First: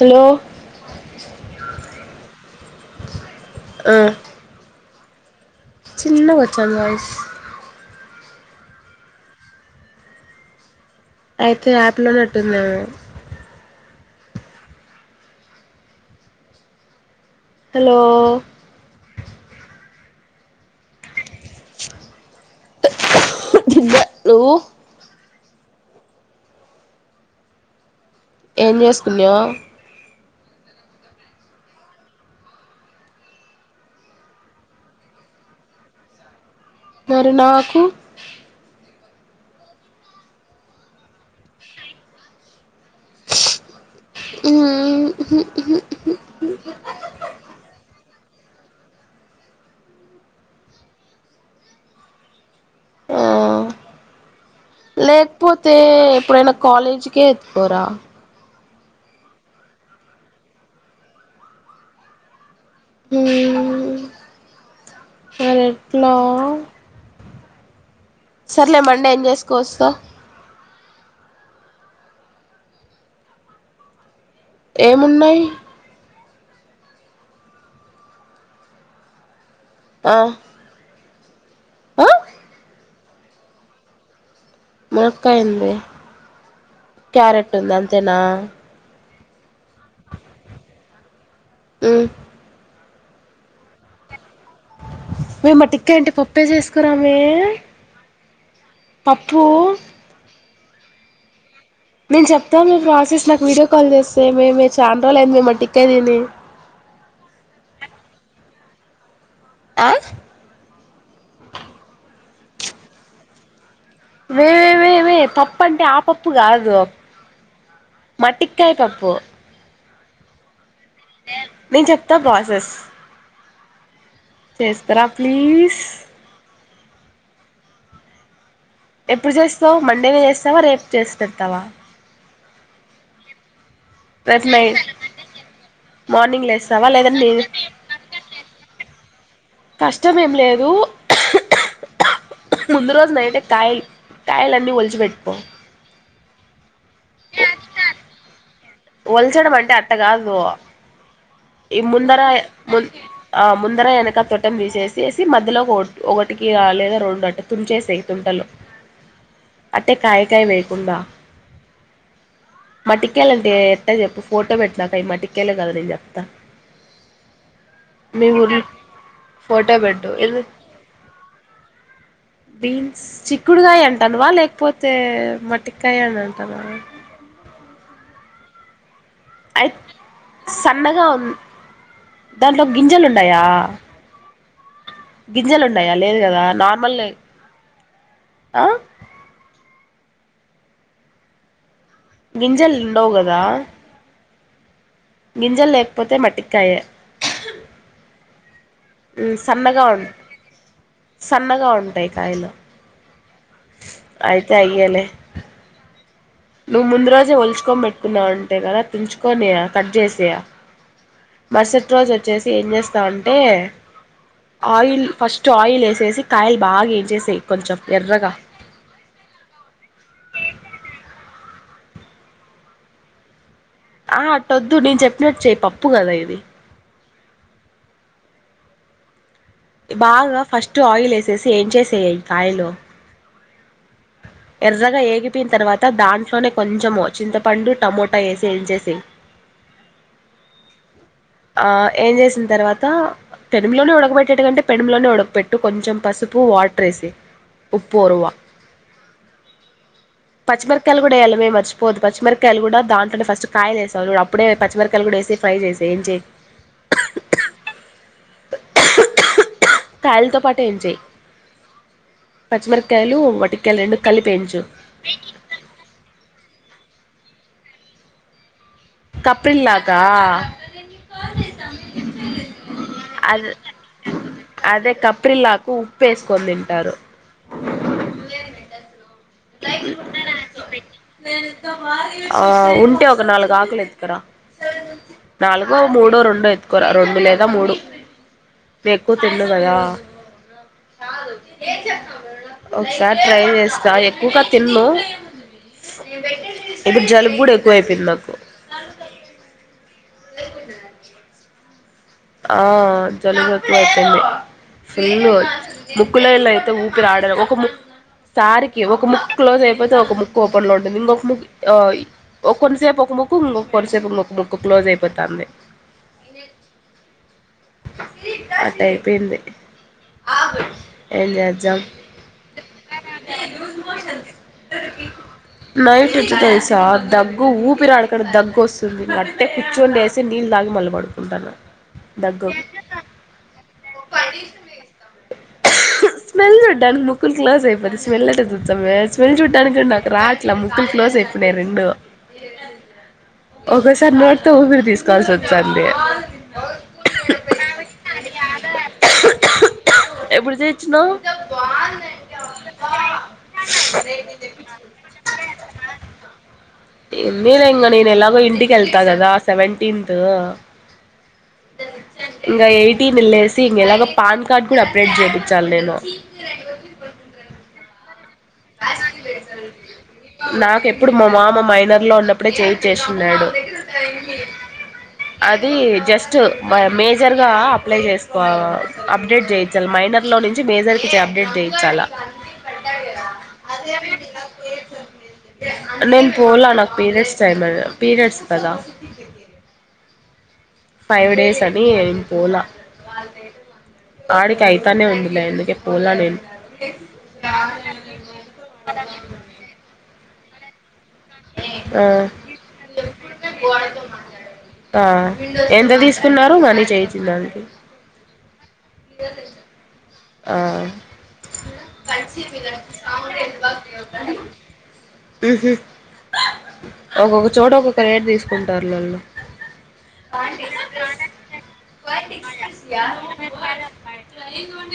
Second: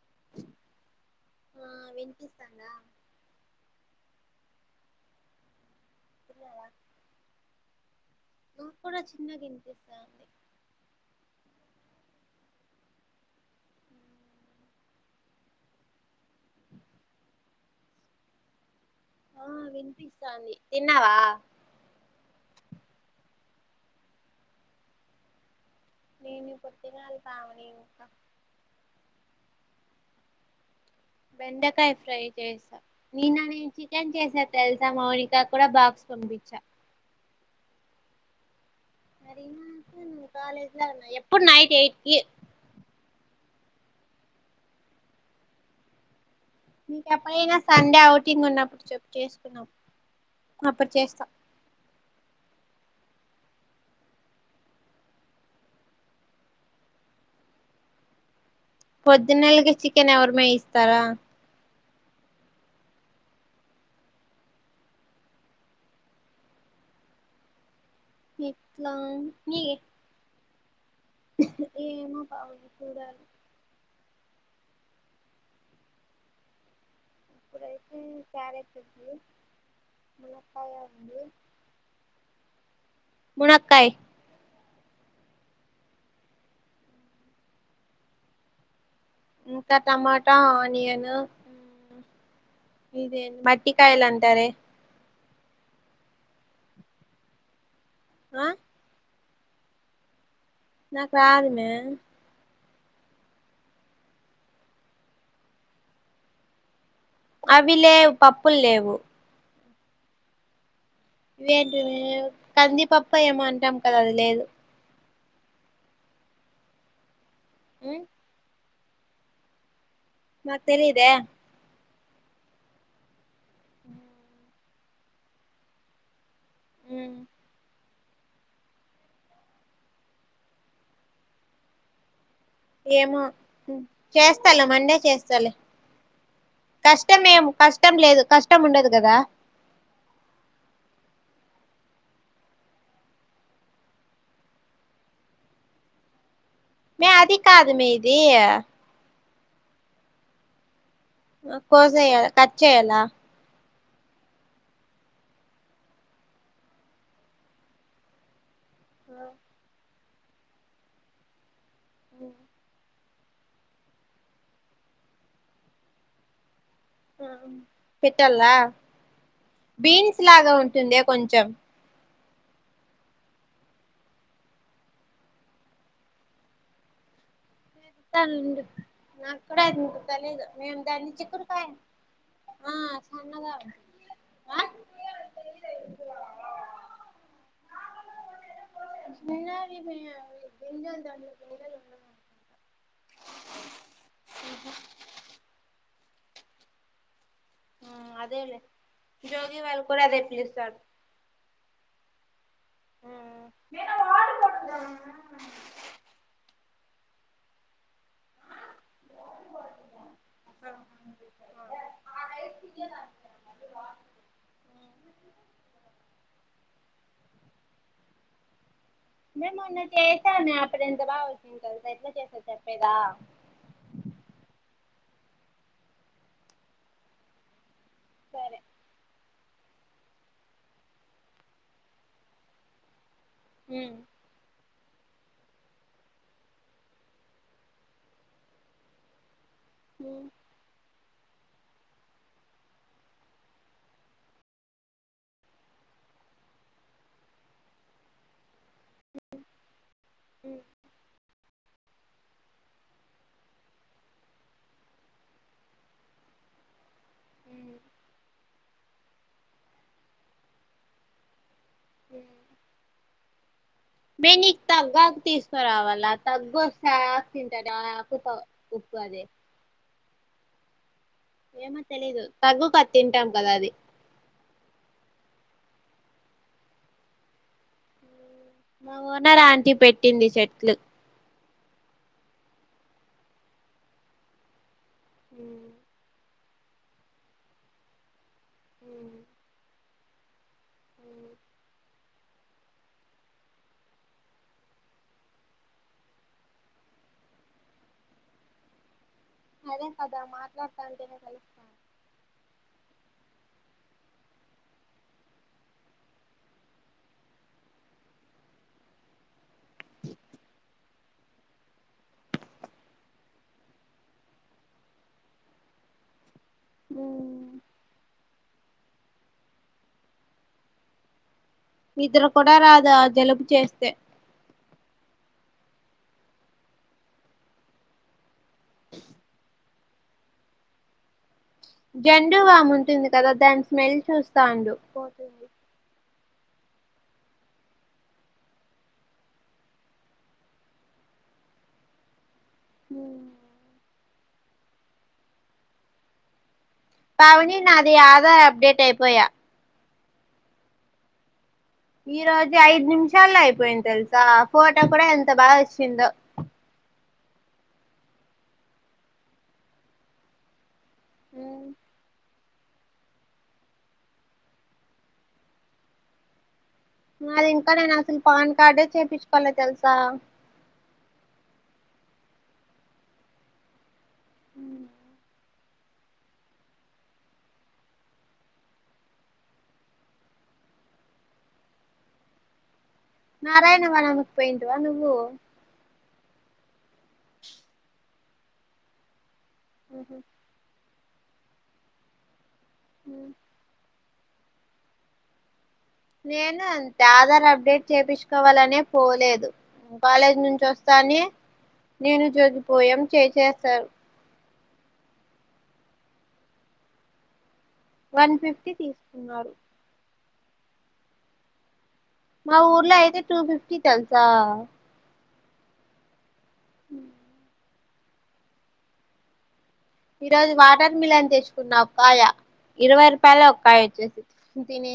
Hello ఆ వినిపిస్తాంద ఆ చిన్నగా వచ్చంది వాయిస్ నువ్వు కూడా చిన్నగా వినిపిస్తంది అయితే యాప్ లోనే అట్టుందేమో హలో ఆ వినిపిస్తంది తిన్నావా తిన్న నువ్వు నేను ఇప్పుడు తినాలి పావని ఇంకా ఏం చేసుకున్నావ్ బెండకాయ ఫ్రై చేస్తా. నిన్న నేను చికెన్ చేసా తెలుసా? మౌనికా కూడా బాక్స్ పంపించా. మరి నాకు. మరి నాకు నువ్వు కాలేజీలో ఉన్నావ్ ఎప్పుడు నైట్ ఎయిట్కి. హ్మ్! హు హు హూ. నీకు ఎప్పుడైనా సండే అవుట్. ఔటింగ్ ఉన్నప్పుడు చెప్పు చేసుకున్నాం అప్పుడు చేస్తా. హ్మ్! లేకపోతే ఎప్పుడైనా కాలేజీకే ఎత్తుకోరా. ప్రొద్దున్నే ఐదుకు చికెన్ ఎవరు మే ఇస్తారు. హ్మ్ మరి ఎట్లా? సరేలే ఎట్లా మండే ఏం నీ చేసుకువస్తావ్? [inaudible] ఏమో బావుంటే చూడాలి. ఏమున్నాయి? ఇప్పుడు అయితే క్యారెట్ ఉంది. ఆ మునక్కాయ ఉంది. ఆ మునక్కాయ్ మునక్కాయ ఉంది క్యారెట్ ఉంది అంతేనా? ఇంకా టమాటా, ఆనియన్ హ్మ్! ఇదే మట్టి కాయలు అంటారే మ్మే, మట్టికాయ అంటే పప్పే చేసుకురామ్మే? ఆ పప్పు నాకు రాదుమ్మే. మేము చెప్ మీ ప్రాసెస్ నాకు వీడియో కాల్ చేస్తే ఏమి? ఏమి? మేము చాలా రోజులైంది మీ మొట్టికాయ తిని. అవి లేవు పప్పులు లేవు. ఆ ఏంటివి కందిపప్పు ఏమో అంటాం. కదా అది లేదు వేే వే వే పప్పంటే ఆపప్పు కాదు. ఉమ్ మట్టిక్ వంకాయ్ పప్పు. మ [unintelligible] తెలీదా? [unintelligible] ప్రాసెస్ చేస్తరా ప్లీజ్. హ్మ్! ఎప్పుడు చేస్తావ్? మండేనే చేస్తావా, రేపు చేసి పెడతావా? ఏమో రేపు చేస్తాలే నైట్ మండే చేస్తాలే మార్నింగ్ లేస్తావా లేదంటే కష్టం నేను ఏం కష్టం లేదు కష్టం ఉండదు కదా. కష్టం ఏం లేదు ముందు రోజు నైటే కాయలు కాయలన్నీ ఒలిచిపెట్టుకో. మ్మే! అది కాదుమ్మే! ఇది. ఒల్చడం అంటే అట్ట కాదు ఈ ముందర కోసేయాల కట్ మున్ చేయాలా ఆ ముందర వెనుక తొట్టెం తీసేసేసి మధ్యలో ఒకటికి లేదా రెండు అట్ట తుంచేసేయ్ తుంటలు ఆహా అంటే కాయ కాయ వేయకుండా [inaudible] మట్టి కాయలు అంటే ఎట్ట చెప్పు ఫోటో పెట్టు నాకు అవి మటి కాయలో కాదో నేను చెప్తా [inaudible] ఆ మీ పెట్టాలా ఊర్లో ఫోటో పెట్టు బీన్స్ ఎందు లాగా ఉంటుందే కొంచెం బీన్స్ చిక్కుడుకాయ అంటాన్నవా లేకపోతే మట్టికాయ అని అంటాన్నవా పెత్తన్న ఉండు నాకు కూడా అయి అది తెలిదు మేము సన్నగా దాన్ని ఉ చిక్కుడుకాయ అంటాం దాంట్లో ఆ గింజలు ఉన్నాయా సన్నగా ఉంటు గింజలు ఉన్నాయా లేదు కదా నార్మలే ఆ చిన్నవి గింజలు దాని లో [inaudible] గింజలు ఉండవు కదా ఉహు గింజలు లేకపోతే మట్టిక్కాయే ఉ అదేలే జోగి వాళ్ళు కూడా సన్నగావను అదే పిలుస్తారు సన్నగావను ఉట్టేయ కాయలు అయితే అయ్యాలే నువ్వు ముందు రోజే వల్చుకోనిబేట్టి తున్న అంటే కదా తించుకొని కట్ చేసి మరుసటి రోజు వచ్చేసి ఏం చేస్తావు అంటే ఆయిల్ ఫస్ట్ ఆయిల్ వేసేసి కాయలు బాగా వేపి చేసి కొంచెం ఎర్రగా మేము మొన్న చేస్తానే అప్పుడు ఎంత బాగా తెలుసఎట్లా చేసేది చెప్పేద ఆ ఆట్టొద్దు నేను చెప్పినట్టు చెయి పప్పు కదా ఇది సరే బాగా ఫస్ట్ ఆయిల్ వేసేసి వేయించేసే ఐ కాయలు హు ఎర్రగా ఏగిపోయిన తర్వాత దాంట్లోనే కొంచెము చింతపండు టమోటా వేసి వేయించేసే ఉ ఆ వేయించేసిన తర్వాత పెనుములోనే ఉడకబెట్టేటకంటే పెనుములోనే ఉడకపెట్టు కొంచెం పసుపు వాటర్ వేసి ఉప్పు ఉరువ పచ్చిమిరకాయలు కూడా వేయలిమి మర్చి పోద్దు పచ్చిరకాయలు కూడా దాంట్లోనే ఫస్ట్ కాయలు వేసవు అప్పుడే పచ్చిమిరకాయలు కూడా వేసి ఫ్రై చేసే ఏం చేయకు ఉ కాయలతో పాటు వేయించే ఉ వటికాయలు రెండు కలిపి ఏంచు మేనీకు తగ్గాక తీసుకురావాలా దగ్గు సాస్ తింటాద ఆకుప ఉప్పు అదే తా ఏమో తెలీదు తగ్గుకు తింటాం కదా అది పిర్లకు ఉప్పు వేసుకొని తింటారు మా ఓనర్ ఆంటీ పెట్టింది చెట్లు ఆ ఉంటే ఒక నాలుగు ఆకులు ఎత్తుకురా నాలుగో మూడో రెండో ఏతు కురా రెండు లేదా మూడు ఎక్కువ తిన్ను కద చాలు ఏమీ చేస్తున్నవు ఒకసారి ట్రై చేస్తా ఎక్కు ఇంకా తిన్ను ఇప్పుడు జలుబు కూడా ఎక్కువైపోయింది నాకు మరిమే కదా మాట్లాడుతాను అంటే నే కలుస్తాను ఆ జలుబు ఎక్కువ అయిపోయింది ఫుల్ ముక్కులో ళ అయితే ఊపిరిరాడదు ఒక ముక్కు సారికి ఒక ముక్కు క్లోజ్ అయిపోతే ఒక ముక్కు ఓపెన్లో ఉంటుంది ఇంకొక ముక్కు ఓయ్ కొన్నిసేపు ఒక ముక్కు ఇంకొక కొన్నిసేపు ఇంకొక ముక్కు క్లోజ్ అయిపోతుంది ఊ అట్ట అయిపోయింది ఏమిచేదం నిద్ర కూడా ర రాఫ్జలుబు చేస్తే నైట్ వచ్చి తెలుసా దగ్గు ఊపిరాడకుండ దగ్గు వస్తుంది అట్టే కూర్చోని లేసి నీళ్ళు తాగి మళ్ళ పడుకుంటాను జండు దగ్గు బాముంటుంది కదా దాని స్మెల్ చూస్తా ఉండు పోతుంది స్మెల్ చూడ్డానికి ముక్కులు క్లోజ్ అయిపోయి స్మెల్ అట్టే చూద్దా స్మెల్ చూడ్డానికి నాకు రాట్లా ముక్కులు క్లోజ్ అయిపోయి రెండు హ సార్ నోడితే ఊపిరు తీసుకోవాల్సి వస్తోంది ఆ పావని నాది ఆధార్ అప్టేట్ అయిపోయా ఎప్పుడు చేయిచ్చినవు ఈ రోజు ఐదు నిమిషాలో అయిపోయింది తెలుసా ఫోటో కూడా ఎంత బాగా వచ్చిందో నేను ఇంకా నేను ఎలాగో ఇంటికి వెళ్తా కదా సెవెంటీన్త్ ఇంకా ఎయిటీన్ వెళ్ళసి ఇంక ఎలాగో పాన్ కార్డ్ కూడా అప్డేట్ చేయిచాలి నేను మాది ఇంకా నేనాసలు నాకెప్పుడు మా మామమ్ మాయ పిల్లర్లో ఉన్నప్పుడే చేయించేసి ఉన్నాడు అది జస్ట్ మేజర్గా అప్లై చేసుకో అప్డేట్ చేయించాలి మైనర్లో నుంచి మేజర్కి అప్డేట్ చేయించాలి నారాయణ వనం కి పోయిట్వా నువ్వు నేను పోలా నాకు పీరియడ్స్ టైం అ పీరియడ్స్ కదా అ ఫైవ్ డేస్ అని పోలా వాళ్ళదే ఆడి కైతనే ఉందిలే ఇగ నేను అంతే ఆధార్ అప్డేట్ చేపిచుకోవాలనే పోలేదు బాలే నించో కానీ ఆ నేను జోతిపోయా చేసేశారు ఆ ఎంత తీసుకున్నారు మనీ చేయిచిందానికి వన్ ఫిఫ్టీ ఇంగ తీసుకున్నారు తెలుసా ఆ మా ఊర్లో అయితే టూ ఫిఫ్టీ తెలుసా ఉహు ఒక్కొక్క చోట ఒకొక్ రేట్ తీసుకుంటారులళ్ళు ఈ రోజు వాటర్ మిలన్ తెచ్చుకున్న ఒకకాయ ఇరవై రూపాయల ఒకకాయ వచ్చేసి తినే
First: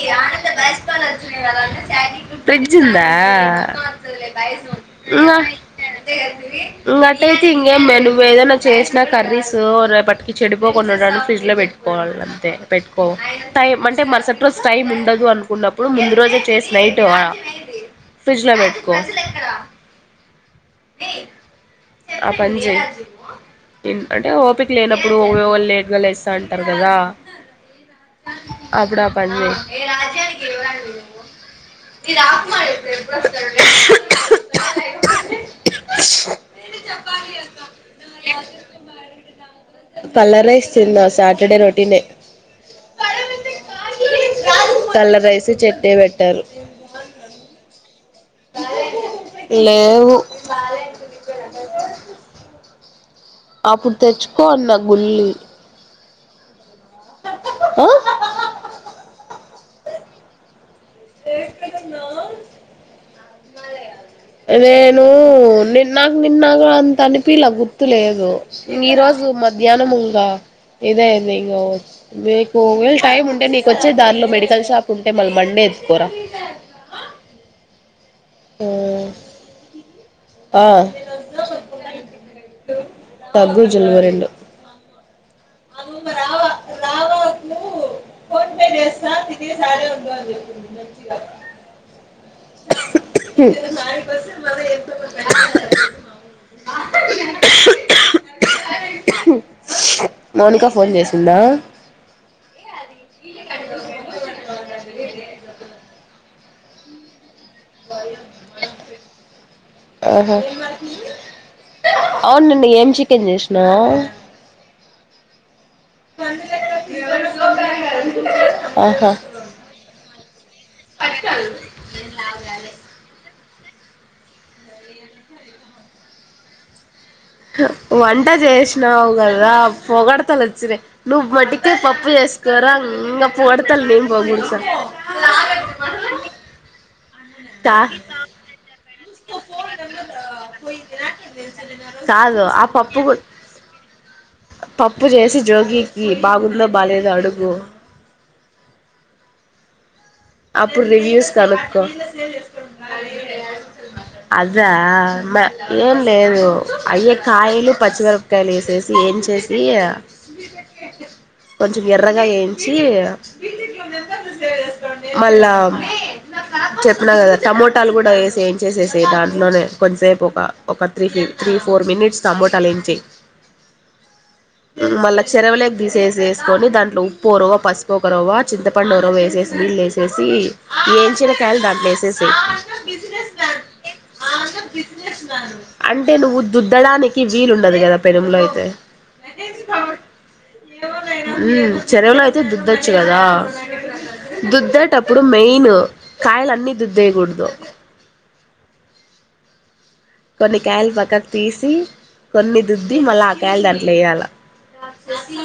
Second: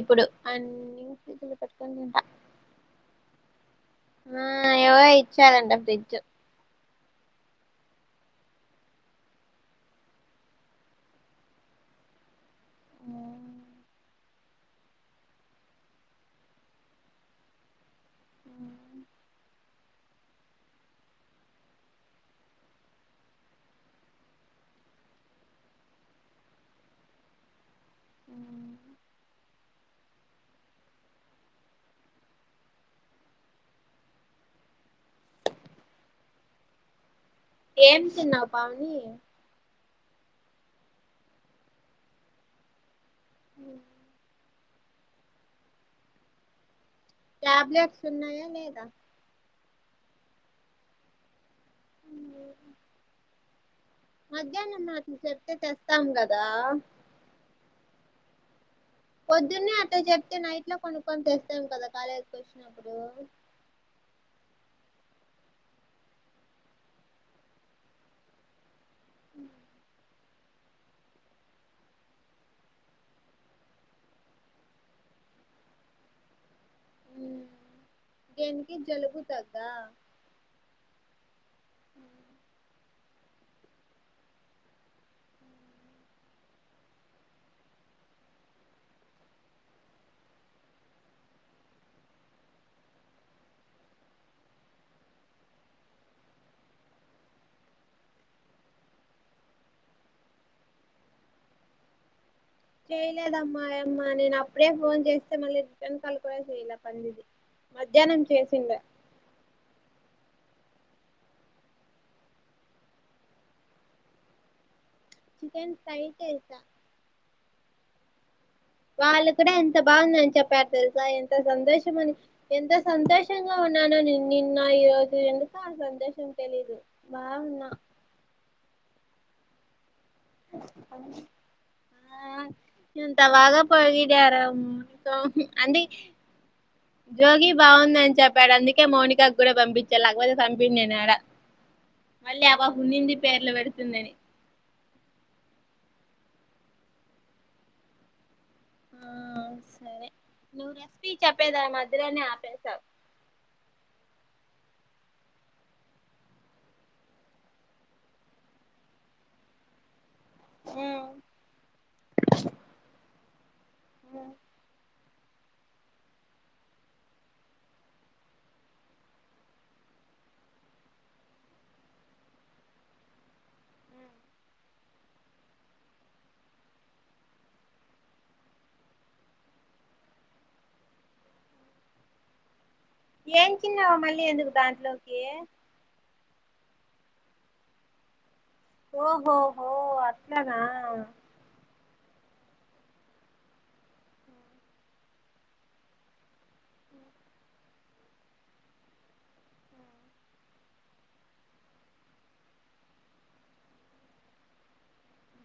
ఇప్పుడు అన్ని ఫ్రిడ్జ్ లో పెట్టుకొని తింటా ఫ్రిడ్జ్ ఉందా ఆ ఆ ఎవరో ఉమ్మ ఇచ్చారంట ఫ్రిడ్జ్ ఇంకటయితే ఇంకేం నువ్వు ఏదైనా చేసినా కర్రీస్ రేపటికి చెడిపోకోకుండా ఉండటానికి ఫ్రిడ్జ్ లో పెట్టుకోవాలి అంతే పెట్టుకో టై అంటే మరసటి స్ టైమ్ ఉండదు అనుకున్నప్పుడు ముందు రోజే చేసి నైట్ వ ఫ్రిడ్జ్ లో పెట్టుకో ఆ పని చేయ్ అంటే ఓపిక లేనప్పుడు వాళు లేట్గా లేస్తా అంటారు కదా అప్పుడు ఆ పని చేయి [unintelligible] ఏమీ తిన్నావు పావని పల్ల రైస్ తిన్నా సాటర్డే రొటీనే కలర్ రైస్, చట్నీ పెట్టారు టాబ్లెట్ ఉన్నాయా లేదా లేవు అప్పుడు తెచ్చుకో అన్న గుల్లివి దా ఆ పొద్దున్నే అట చెప్తే నైట్ ఇట్లా కొనుక్కని తెస్తాం కదా కాలేజ్కి వచ్చినప్పుడు నేను నిన్ నాకు నిన్న అంత అనిపి లా గుర్తు లేదు ఈరోజు మధ్యాహ్నం ఉంగా ఇదేంది ఇంగో మీకు వీళ్ళు టైమ్ ఉంటే నీకు వచ్చే దారిలో మెడికల్ షాప్ ఉంటే మల్ బండేది పోరా ఊ దేనికి గెలుగుతాందా ఆ దగ్గు జలుబు రెండు ఆలు మరవా రావద్దు ఫోన్ పే జేస్తా సరే వుండు అని చెపింది మంచిగ [unintelligible] మౌనికా ఫోన్ చేసిందా చేయలేదమ్మా అమ్మా నేను అప్పుడే ఫోన్ చేస్తే మళ్ళీ రీటన్ కాలు పోయ్ చేయల పంది భయము మనం పెటింది ఆహా అవున్ నిన్న ఏం చికెన్ చేసినావు చికెన్ ఫ్రై చేస ఆహా వాళ్ళు కూడా ఎంత బాగుందని చెప్ చెప్పారు తెలుసా ఎంత సంతోషం అని ఎంత సంతోషంగా ఉన్నానో నేన్ నిన్న ఈ రోజు ఎందుకో ఆ సంతోషం తెలీదు బాగున్నా వంట చేేష్ స్నావుగద పోగడతల్ వచ్చినయ్ నువ్ మటికే పప్పు ఆ చేసుకోరా ఎంత ఇంగా బాగా పోగడతాల్ నేన్ పొగిడారు పోగుడుత మౌనిక. అంది జోగి బాగుందని చెప్పాడు అందుకే మో మోనికా కూడా పంపించాల లేకపోతే సంపిందిని ఆడ కాదు మళ్ళీ అబ ఆ పప్పు హున్నింది పేర్లు పెడుతుందని ఈ బాగుందో బాలేదో అడుగు ఆ సరే నువ్వు అప్పుడు రెసిపీ రివ్యూస్ చెప్పేదాని కనుకో మధ్యలోనే ఆపేసావ్ అద్ దా మ ఏం లేదు అయ్యే కాయలు పచ్చిమిరపకాయలు వేసేసి ఏం చేసి కొంచెం ఎర్రగా ఏంచి మళ్ళా చెపిన కదా టమోటాలు కూడా ఏసి ఏంచసేసి దాంట్లోనే కొంతసేపు ఒక ఒక త్రీ ఫిఫ్ ఒక త్రీ ఫోర్ మినిట్స్ టమోటాలు ఏంచయ్ ఊ మళ్ళ చెరవలేకి తీసేసేసుకొని దాంట్లో ఉప్పు ఒరవ పసుపు ఒకరవా చింతపండు ఒరవ వేసేసి నీళ్లు ఏసి ఏసి ఏంచినకాయలు దాంట్ల ఏసేసెయ్ ఏం చిన్నావు మళ్ళీ ఎందుకు దాంట్లోకి అంటే నువ్వు దుద్దడానికి వీలుండదు కదా పెనములో అయితే ఓహోహో అట్లనా చెరువులో అయితే దుద్దొచ్చు గదా టప్పుడు మెయిన్ కాయలు అన్నీ దుద్దేగూడదు కొన్ని కాయలు పక్కకు తీసి, కొన్ని దుద్ది మళ్ళ ఆ కాయలు దాంట్లో ఎయ్యాల.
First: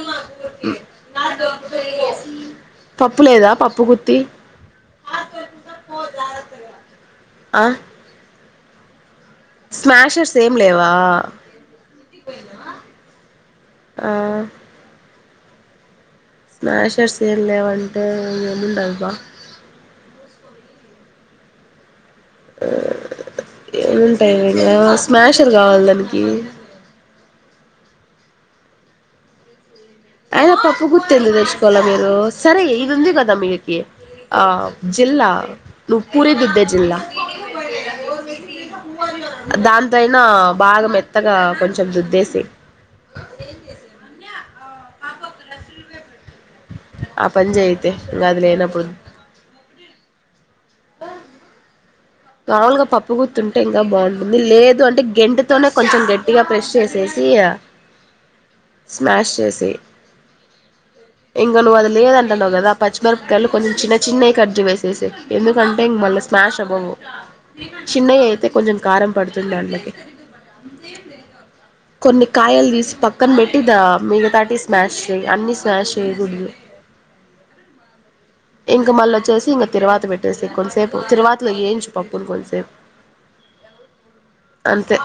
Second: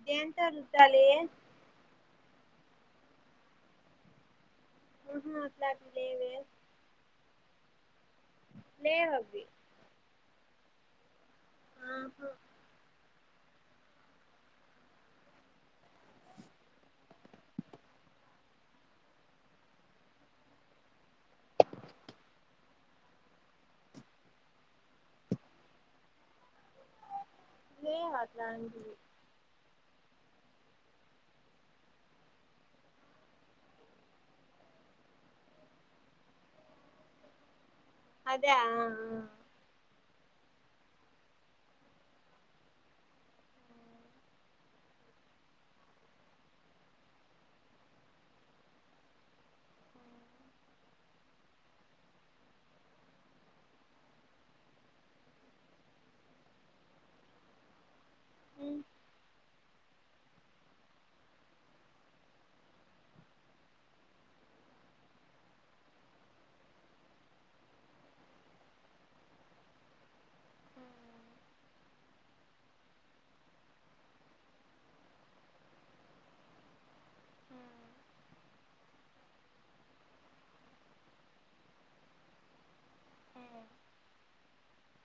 దేంతో రుద్దాలీ పప్పు లేదా పప్పు గుత్తి ఉహూ అట్లాటిద్ లేవే అ లేవ్ అవ్వి స్మాషర్స్ ఏం లేవా ఆహ ఆ స్మాషర్స్ ఏం లేవాంటే ఏముండై బా ఏముంటయి ఇంగ స్మాషర్ గావాలి దానికీ లేవు అట్లాంటివి అయినా పప్పు గుత్తీలు తెచ్చుకలా మీరూ, సరే ఇది ఉంది కదా మీకి, ఆ జిల్లా నువ్ పూరీ దిద్దే జిల్లా. అదా ఆ ఆ ఆ తైనా బాగా మెత్తగా కొంచెం దుద్దేసెయ్ ఆ పని చేయ్ అయితే ఇంగ అది లేనప్పుడు మావులుగా పప్పు గుత్తుంటే ఇంగా బాగుంటుంది. లేదు అంటే గెంటతోనే కొంచెం గట్టిగా ప్రెష్ చేసేసీ అ. స్మాష్ చేేస్ ఇంగ నువ్వు అది లేదంటన్నావు కదా పచ్చిమిరపకాయలు కొన్ చిన్న చిన్నయి కట్జి వేసేసెయ్. ఎందుకంటే ఇన్ మళ్ళీ స్మాష్ అవ్వవు. చిన్నయ్ అయితే కొంచెం కారం పడుతుంది దాంలకి. కొన్ని కాయల్ తీసి పక్కన పెట్టి ద్దా మిగతాటి స్మాష్ చేయ్ అన్నీ స్మాష్ చేయగూడదు. ఇంక మళ్ళ ఒచ్చేసి ఇంగ తిరువాత పెట్టేసెయ్ కొంసేపు తిరువాతిలో ఏంచు. పప్పుల్ కొంసే ఆ అంతే